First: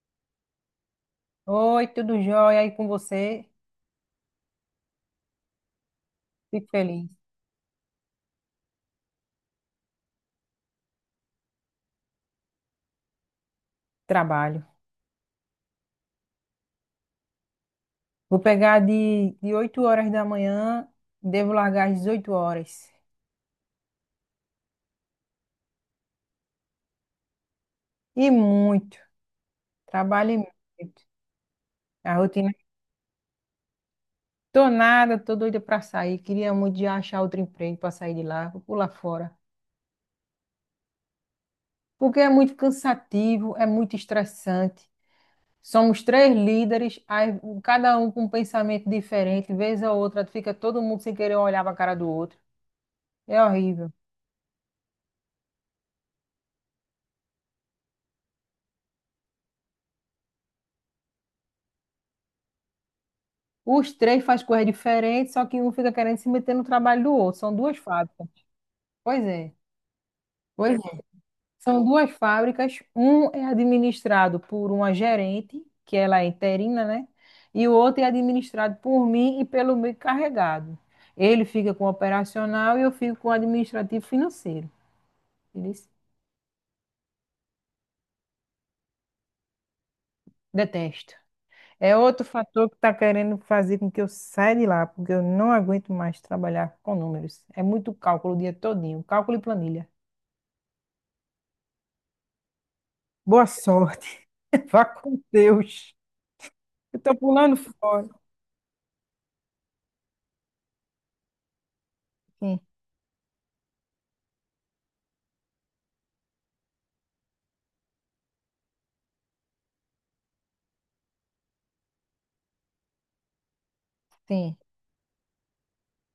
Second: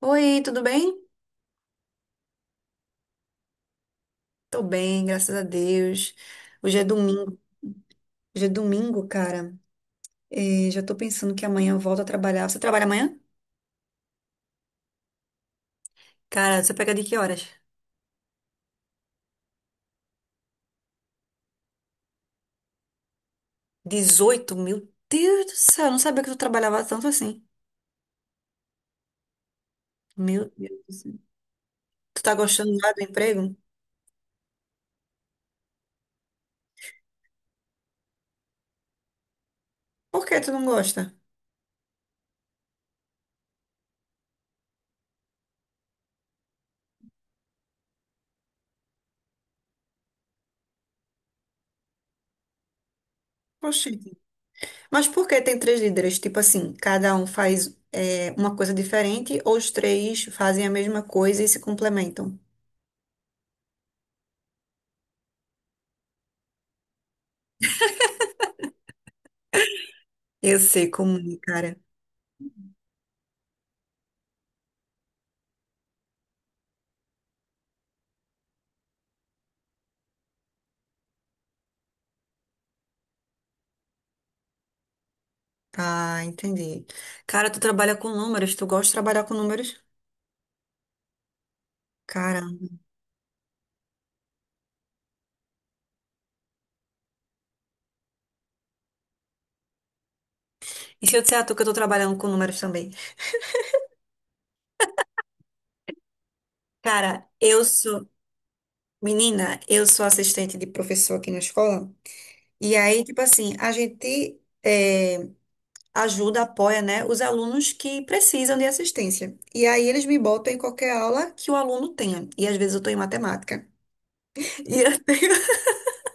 Oi, tudo bem? Oi, tudo jóia aí com você? Tô bem, graças a Deus. Fico Hoje é feliz. domingo. Hoje é domingo, cara. Já tô pensando que amanhã eu volto a trabalhar. Você trabalha amanhã? Trabalho. Cara, você pega de que horas? Vou pegar de 8 horas da manhã, devo largar às 18 horas. 18, meu Deus do céu, eu não sabia que tu trabalhava tanto assim. E muito. Trabalho e Meu Deus do muito. céu. A Tu tá rotina. gostando lá do emprego? Tô nada, tô doida pra sair. Queria muito já achar outro emprego pra sair de lá, vou pular fora. Por que tu não gosta? Porque é muito cansativo, é muito estressante. Somos três líderes, cada um com um pensamento diferente. Vez a outra, fica todo mundo sem querer olhar pra cara do outro. É horrível. Oxi. Mas por que tem três líderes? Tipo assim, cada um faz, uma coisa diferente, ou os três fazem a mesma coisa e se complementam? Os três fazem coisas diferentes, só que um fica querendo se meter no trabalho do outro. São duas fábricas. Pois é, Eu pois sei é. como, é, cara. São duas fábricas. Um é administrado por uma gerente, que ela é interina, né? E o outro é administrado por mim e pelo meu encarregado. Ele fica com o operacional e eu fico com o administrativo financeiro. Ele disse, Tá, entendi. Cara, tu trabalha com números, tu gosta de trabalhar com números? detesto. É outro Cara. fator que está querendo fazer com que eu saia de lá, porque eu não aguento mais trabalhar com números. É muito cálculo o dia todinho, cálculo e planilha. E se eu disser a tu que eu tô trabalhando com números também? Boa sorte, vá com Deus. Eu tô Cara, pulando eu fora. sou, menina, eu sou assistente de professor aqui na escola. Sim, E aí, tipo assim, a gente ajuda, apoia, né, os alunos que precisam de assistência. E aí eles me botam em qualquer aula que o aluno tenha. E às vezes eu tô em matemática. sim. E eu,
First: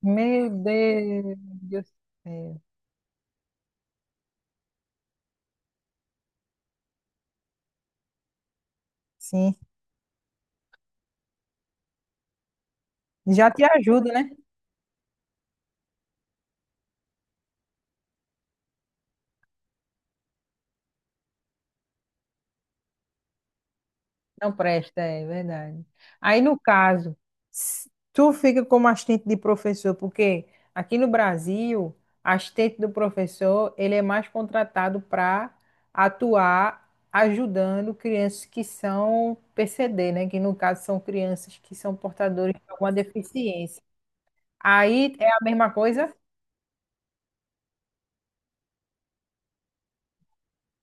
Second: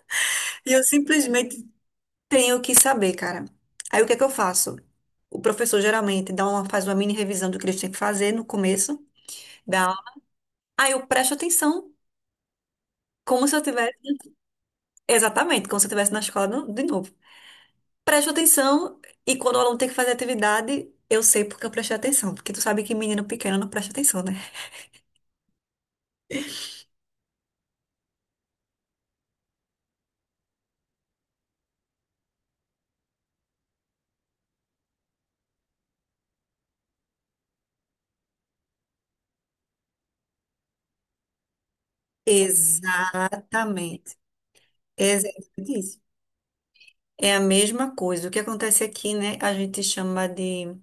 Meu e eu Deus simplesmente do céu. tenho que saber, cara. Aí o que é que eu faço? O professor geralmente dá uma, faz uma mini revisão do que eles têm que fazer no começo Sim, da aula. Aí eu presto atenção, como já se eu te tivesse, ajuda, né? exatamente, como se eu estivesse na escola de novo. Presto atenção e, quando o aluno tem que fazer atividade, eu sei porque eu prestei atenção, porque tu sabe que menino pequeno não presta atenção, né? Não presta, é verdade. Aí, no caso, tu fica como assistente de professor, porque aqui no Brasil, assistente do professor, ele é mais contratado para atuar ajudando crianças que são PCD, né? Que no caso são crianças que são portadores de alguma deficiência. Exatamente. É Aí é a mesma exatamente isso. coisa? É a mesma coisa. O que acontece aqui, né? A gente chama de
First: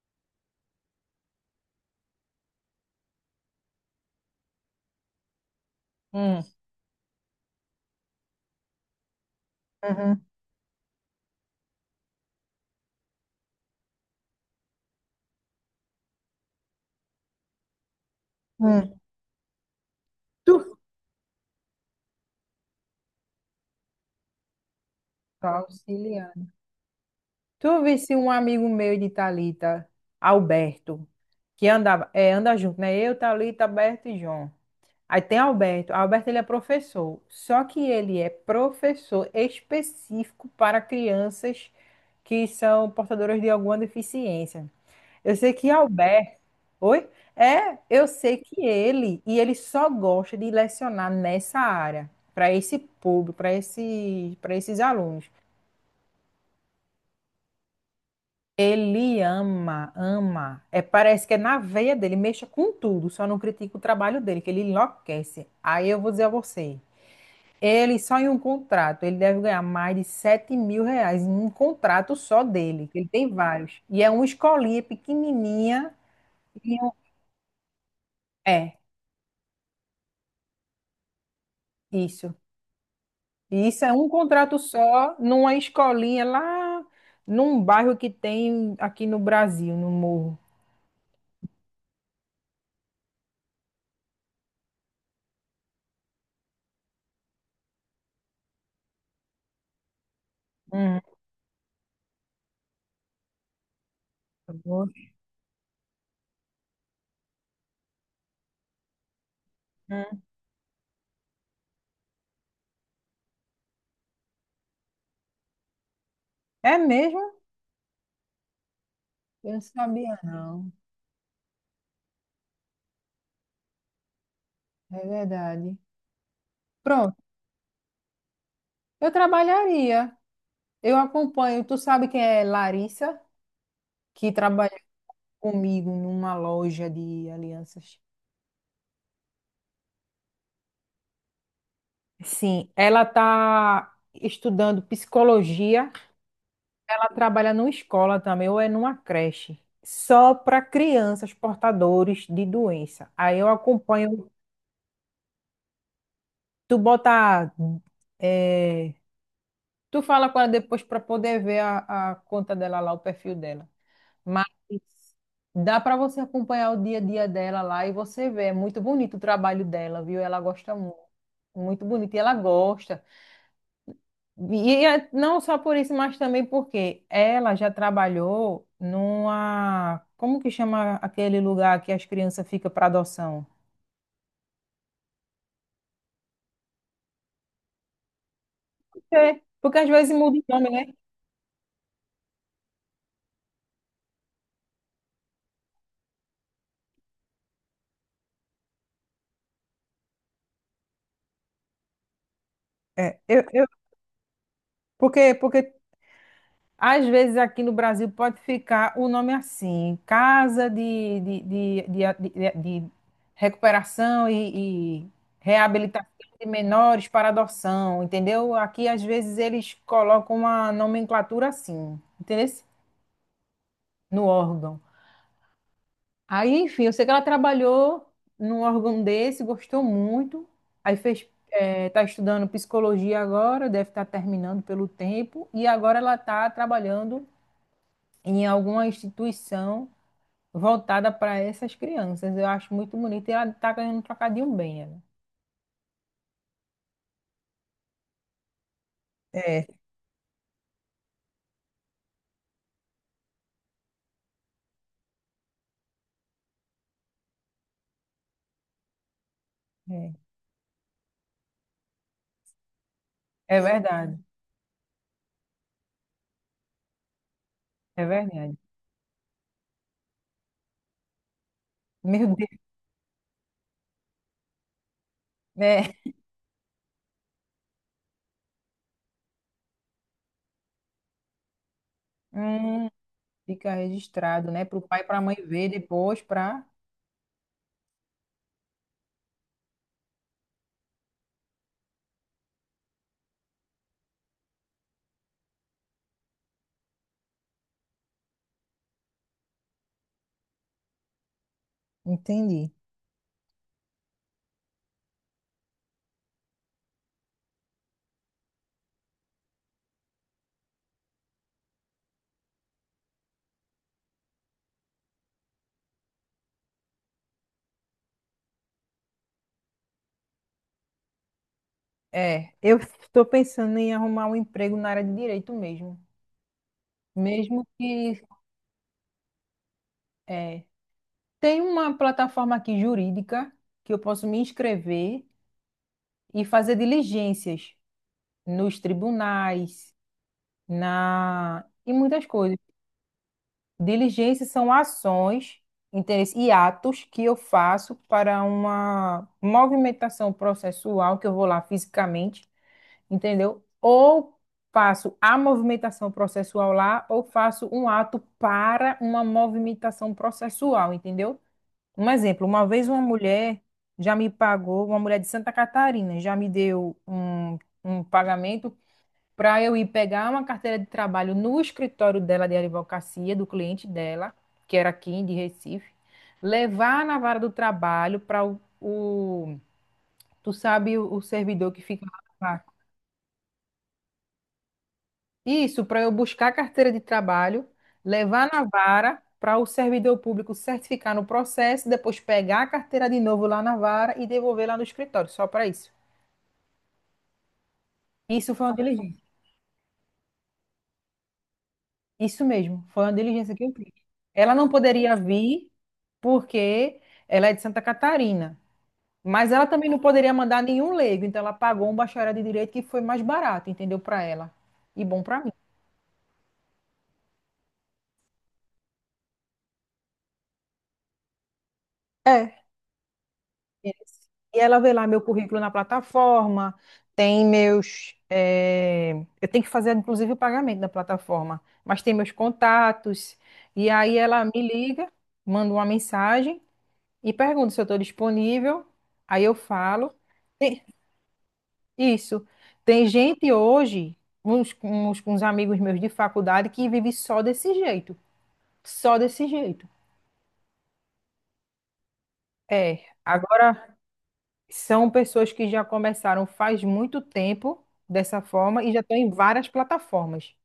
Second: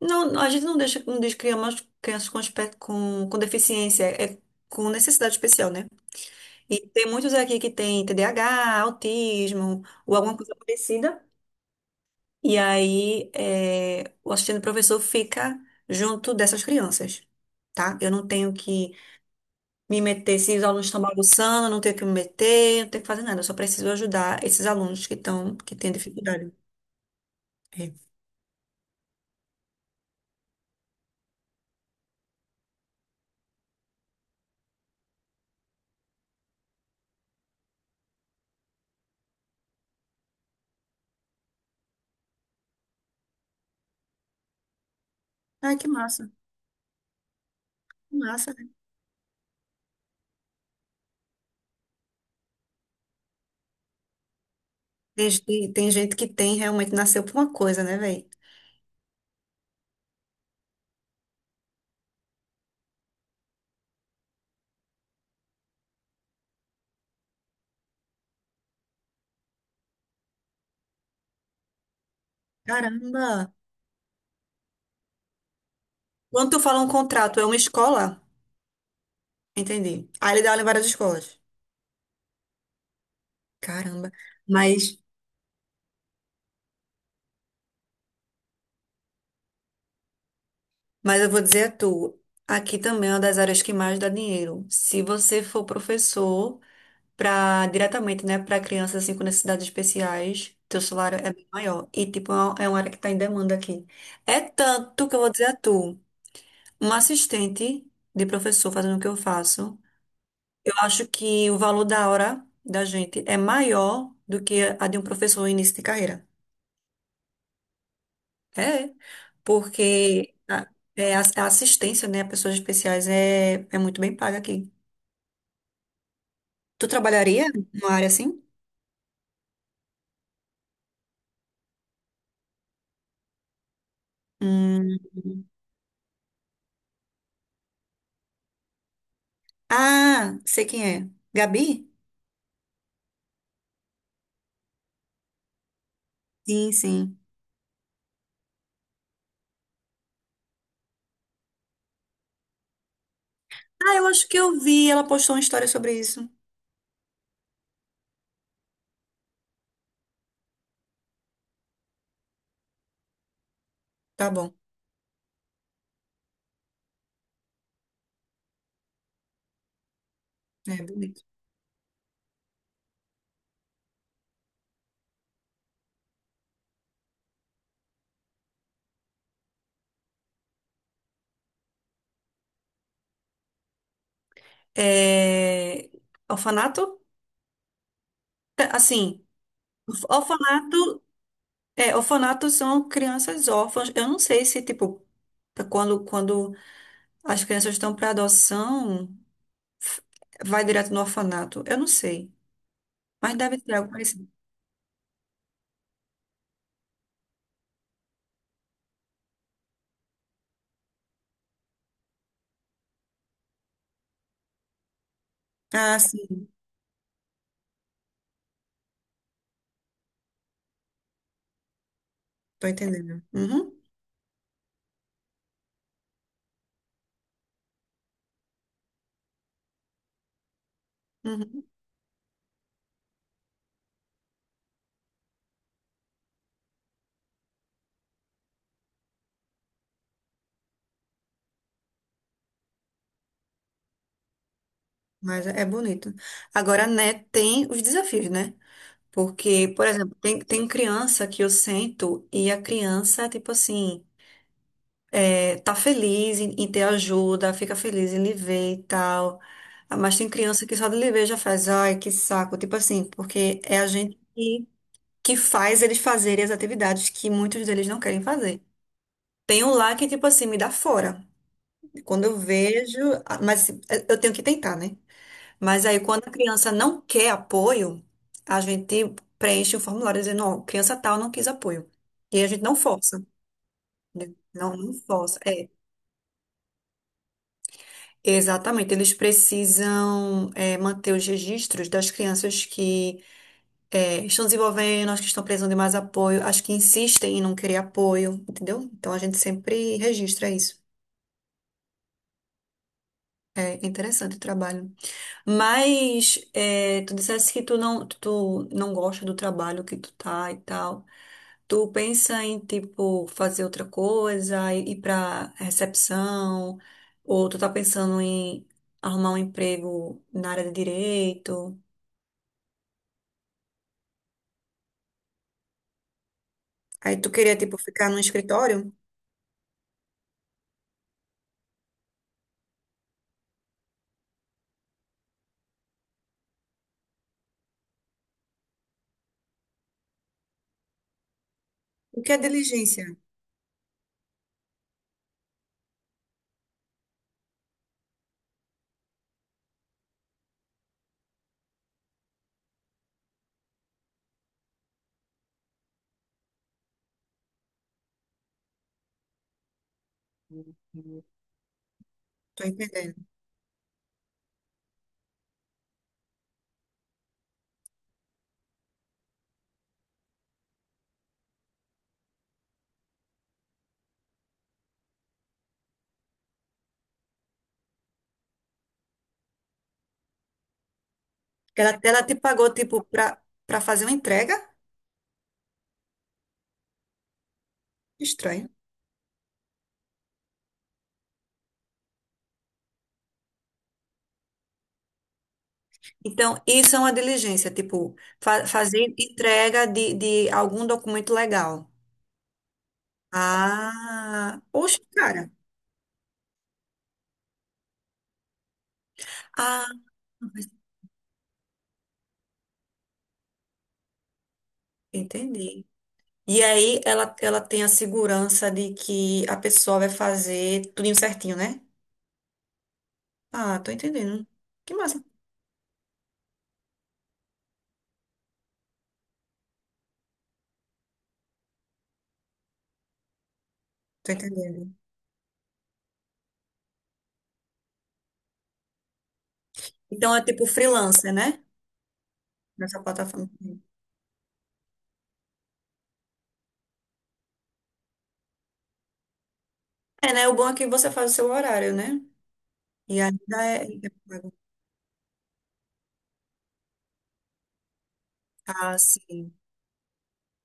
não, a gente não deixa, não deixa crianças crianças com, com deficiência, é, com necessidade especial, né? Hum. E tem muitos aqui que tem TDAH, autismo ou Uhum. alguma coisa parecida. E aí é, o assistente professor fica junto dessas crianças, tá? Eu não tenho que Hum. me meter, se os Tu- alunos estão bagunçando, eu não tenho que me meter, não tenho que fazer nada, eu só preciso ajudar esses alunos que tô estão, que têm auxiliando. dificuldade. Tu É. visse um amigo meu de Thalita, Alberto, que andava, é, anda junto, né? Eu, Thalita, Alberto e João. Aí tem Alberto. Alberto, ele é professor. Só que ele é professor específico para crianças que são portadoras de alguma deficiência. Eu sei que Ai, Albert. Oi? É, eu que sei massa, que né? ele, e ele só gosta de lecionar nessa área, para esse público, para esses Tem, alunos. Tem gente que tem realmente nasceu por uma coisa, né, velho? Ele ama, ama. É, parece que é na veia dele, mexa com tudo, só não critica o trabalho dele, que ele enlouquece. Aí eu vou dizer a você, ele só em um contrato, ele deve ganhar mais de R$ 7.000 em um contrato só dele, que ele tem Caramba! vários. E é uma escolinha pequenininha, Quando tu e fala um um, contrato, é uma escola? é, Entendi. Aí ele dá aula em várias escolas. isso. E isso é um Caramba. contrato Mas, só numa escolinha lá num bairro que tem aqui no Brasil, no Morro. mas eu vou dizer a tu, aqui também é uma das áreas que mais dá dinheiro. Se você for professor para diretamente, né, para crianças assim com necessidades especiais, teu Hum. salário é bem maior. E tipo, é uma área que está em demanda aqui. É Oxe. tanto que eu vou dizer a tu, uma assistente de professor fazendo o que eu faço. Hum. Acho que o valor da hora da gente é maior do que a de um professor em início de carreira. É mesmo? É, Eu não sabia, porque a, não. é, a assistência, né, a pessoas especiais é, é muito bem paga aqui. É verdade. Tu Pronto, trabalharia numa área assim? eu trabalharia. Eu acompanho. Tu sabe quem é Larissa, que trabalha Hum. comigo numa loja de alianças. Ah, sei quem é. Gabi? Sim, ela está estudando psicologia, Sim, ela sim. trabalha numa escola também, ou é numa creche, só para crianças portadores de doença. Aí eu Ah, eu acho acompanho, que eu vi, ela postou uma história sobre isso. tu bota, é, tu fala com ela depois para poder ver a conta dela lá, o perfil dela. Tá Mas bom. dá para você acompanhar o dia a dia dela lá e você vê, é muito bonito o trabalho dela, viu? Ela gosta É, muito, bonito. muito bonito e ela gosta. E é não só por isso, mas também porque ela já trabalhou numa. Como que chama aquele lugar que as crianças ficam para adoção? É, orfanato? É, assim, É, porque às vezes muda o nome, né? orfanato. É, orfanatos são crianças órfãs. Eu não sei se, tipo, quando, quando as crianças estão para adoção, f- vai direto no orfanato. Eu não sei. É, Mas eu, deve eu, ter algo parecido. porque, porque às vezes aqui no Brasil pode ficar o nome assim, Casa de Recuperação e Ah, Reabilitação de sim, Menores para Adoção, entendeu? Aqui às vezes eles colocam uma nomenclatura assim, entendeu? tô entendendo. Uhum, No órgão. Aí, enfim, eu sei que ela trabalhou num órgão desse, gostou muito. Aí fez, uhum. Tá estudando psicologia agora, deve estar terminando pelo tempo. E agora ela está trabalhando em alguma instituição voltada para essas crianças. Eu acho muito bonito. E ela está ganhando um trocadinho bem, ela. Mas é é bonito. Agora, né, tem os desafios, né? É, Porque, por exemplo, tem, tem criança que eu sento e a criança, tipo assim. É, tá feliz em, em ter ajuda, fica feliz em lhe ver e tal. Ah, é, mas tem criança que só de lhe ver já faz, ai, que saco. Tipo assim, porque é é a verdade, gente que faz eles fazerem as atividades que muitos deles não é querem verdade. fazer. Tem um lá que, tipo assim, me dá fora. Quando Meu eu Deus, vejo, ah, mas assim, eu tenho que tentar, né? Mas né? aí, quando a criança não quer apoio, a gente preenche um formulário dizendo, ó, criança tal não quis apoio. E a gente não Hum, força, fica né? registrado, né? Não, Para o não pai e para a mãe força. ver É, depois, para. exatamente, eles precisam manter os registros das crianças que estão desenvolvendo, as que estão precisando de mais apoio, as que insistem em não querer apoio, entendeu? Então a gente sempre registra isso. Entendi. É interessante o trabalho. Mas tu dissesse que tu não gosta do trabalho que tu tá e tal. Tu pensa em, tipo, fazer outra coisa, ir pra recepção, ou tu tá pensando em arrumar um emprego na área de direito. É, eu estou pensando em arrumar um emprego na área de direito mesmo. Aí tu queria, Mesmo tipo, ficar no que escritório? é, tem uma plataforma aqui jurídica que eu posso me inscrever e fazer diligências nos tribunais, na e O muitas que é coisas. diligência? Diligências são ações, interesse e atos que eu faço para uma movimentação processual que eu vou lá fisicamente, entendeu? Ou faço a movimentação processual lá, ou faço um ato para uma movimentação processual, entendeu? Um exemplo, Tô uma vez uma entendendo. mulher já me pagou, uma mulher de Santa Catarina, já me deu um pagamento para eu ir pegar uma carteira de trabalho no escritório dela de advocacia, do cliente dela, que era aqui de Recife, levar na vara do trabalho para tu sabe, o servidor que Ela, fica ela te lá. pagou, tipo, pra, pra fazer uma entrega? Isso, para eu buscar a carteira de trabalho, levar na Estranho. vara para o servidor público certificar no processo, depois pegar a carteira de novo lá na vara e devolver lá no escritório, só para isso. Então, isso é uma diligência, tipo, Isso foi uma fazer diligência. entrega de algum documento legal. Isso mesmo, foi uma diligência que eu fiz. Ah, Ela não poxa, poderia cara. vir porque ela é de Santa Catarina, mas ela Ah, também não poderia mandar nenhum leigo, então ela pagou um bacharel de direito que foi mais barato, entendeu? Para ela e bom para mim. entendi. E aí ela tem a segurança de que a pessoa vai fazer tudo certinho, né? É. Ah, tô Isso. entendendo. E ela vê Que lá meu massa. currículo na plataforma, tem meus. Eu tenho que fazer, inclusive, o pagamento da plataforma, mas tem meus contatos. E aí Tô ela me entendendo. liga, manda uma mensagem e pergunta se eu estou disponível. Aí eu falo. Então é tipo Tem- freelancer, né? Isso. Nessa Tem plataforma. gente hoje, uns amigos meus de faculdade, que vive só desse jeito. Só desse jeito. É, né? O bom é que você faz o seu horário, né? É. E ainda é. Agora. São pessoas que já começaram faz muito tempo dessa forma e Ah, já estão em sim. várias plataformas.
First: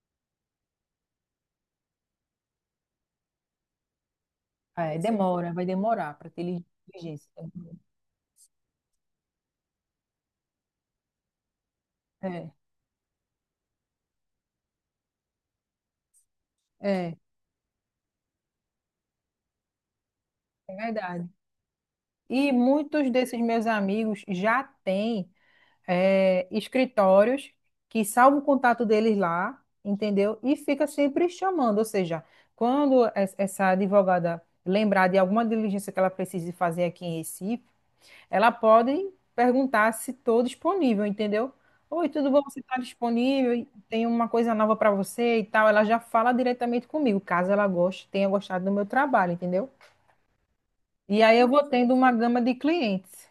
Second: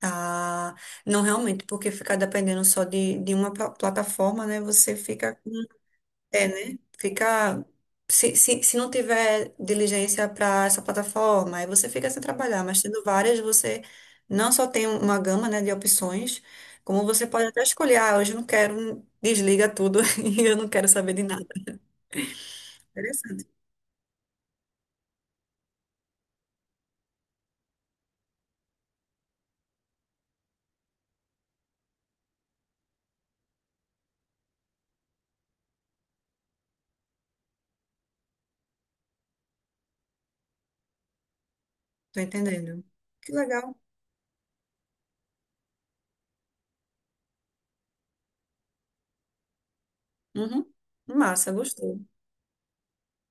Ah, não realmente, porque ficar dependendo só de uma plataforma, né? Você É, fica com. demora, vai demorar para ter É, né? inteligência. Fica. Se não tiver diligência para essa plataforma, aí você fica sem É, trabalhar, mas tendo várias, você não só tem uma gama, né, de opções, como é, você pode até escolher, ah, hoje eu não quero, um, desliga tudo e eu não é quero saber de verdade. nada. E muitos desses Interessante, meus amigos já têm, é, escritórios que salvam o contato deles lá, entendeu? E fica sempre chamando. Ou seja, quando essa advogada lembrar de alguma diligência que ela precise fazer aqui em Recife, ela pode perguntar se estou disponível, entendeu? Oi, tô tudo bom? Você está entendendo. Que disponível? legal. Tem uma coisa nova para você e tal. Ela já fala diretamente comigo, caso ela goste, tenha gostado do meu trabalho, entendeu? Uhum. E aí eu Massa, vou tendo gostei. uma gama de clientes,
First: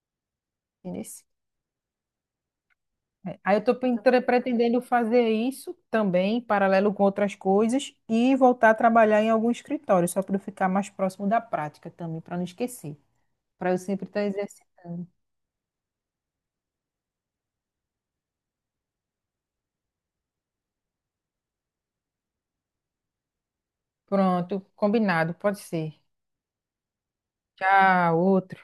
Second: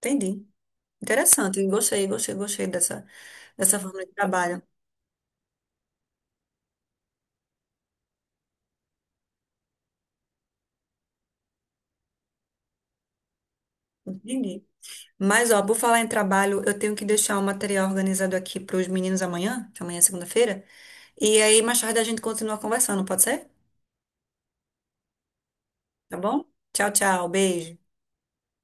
Entendi. entendeu? Interessante, gostei, gostei, gostei dessa, Aí eu estou dessa forma de trabalho. pretendendo fazer isso também, em paralelo com outras coisas, e voltar a trabalhar em algum escritório, só para eu ficar mais próximo da prática também, para não esquecer, para eu sempre estar Entendi. exercitando. Mas, ó, por falar em trabalho, eu tenho que deixar o material organizado aqui para os meninos amanhã, que amanhã é segunda-feira. E aí, mais tarde a gente continua conversando, pode ser? Pronto, combinado, pode ser. Tá bom? Tchau, tchau. Beijo. Tchau, outra.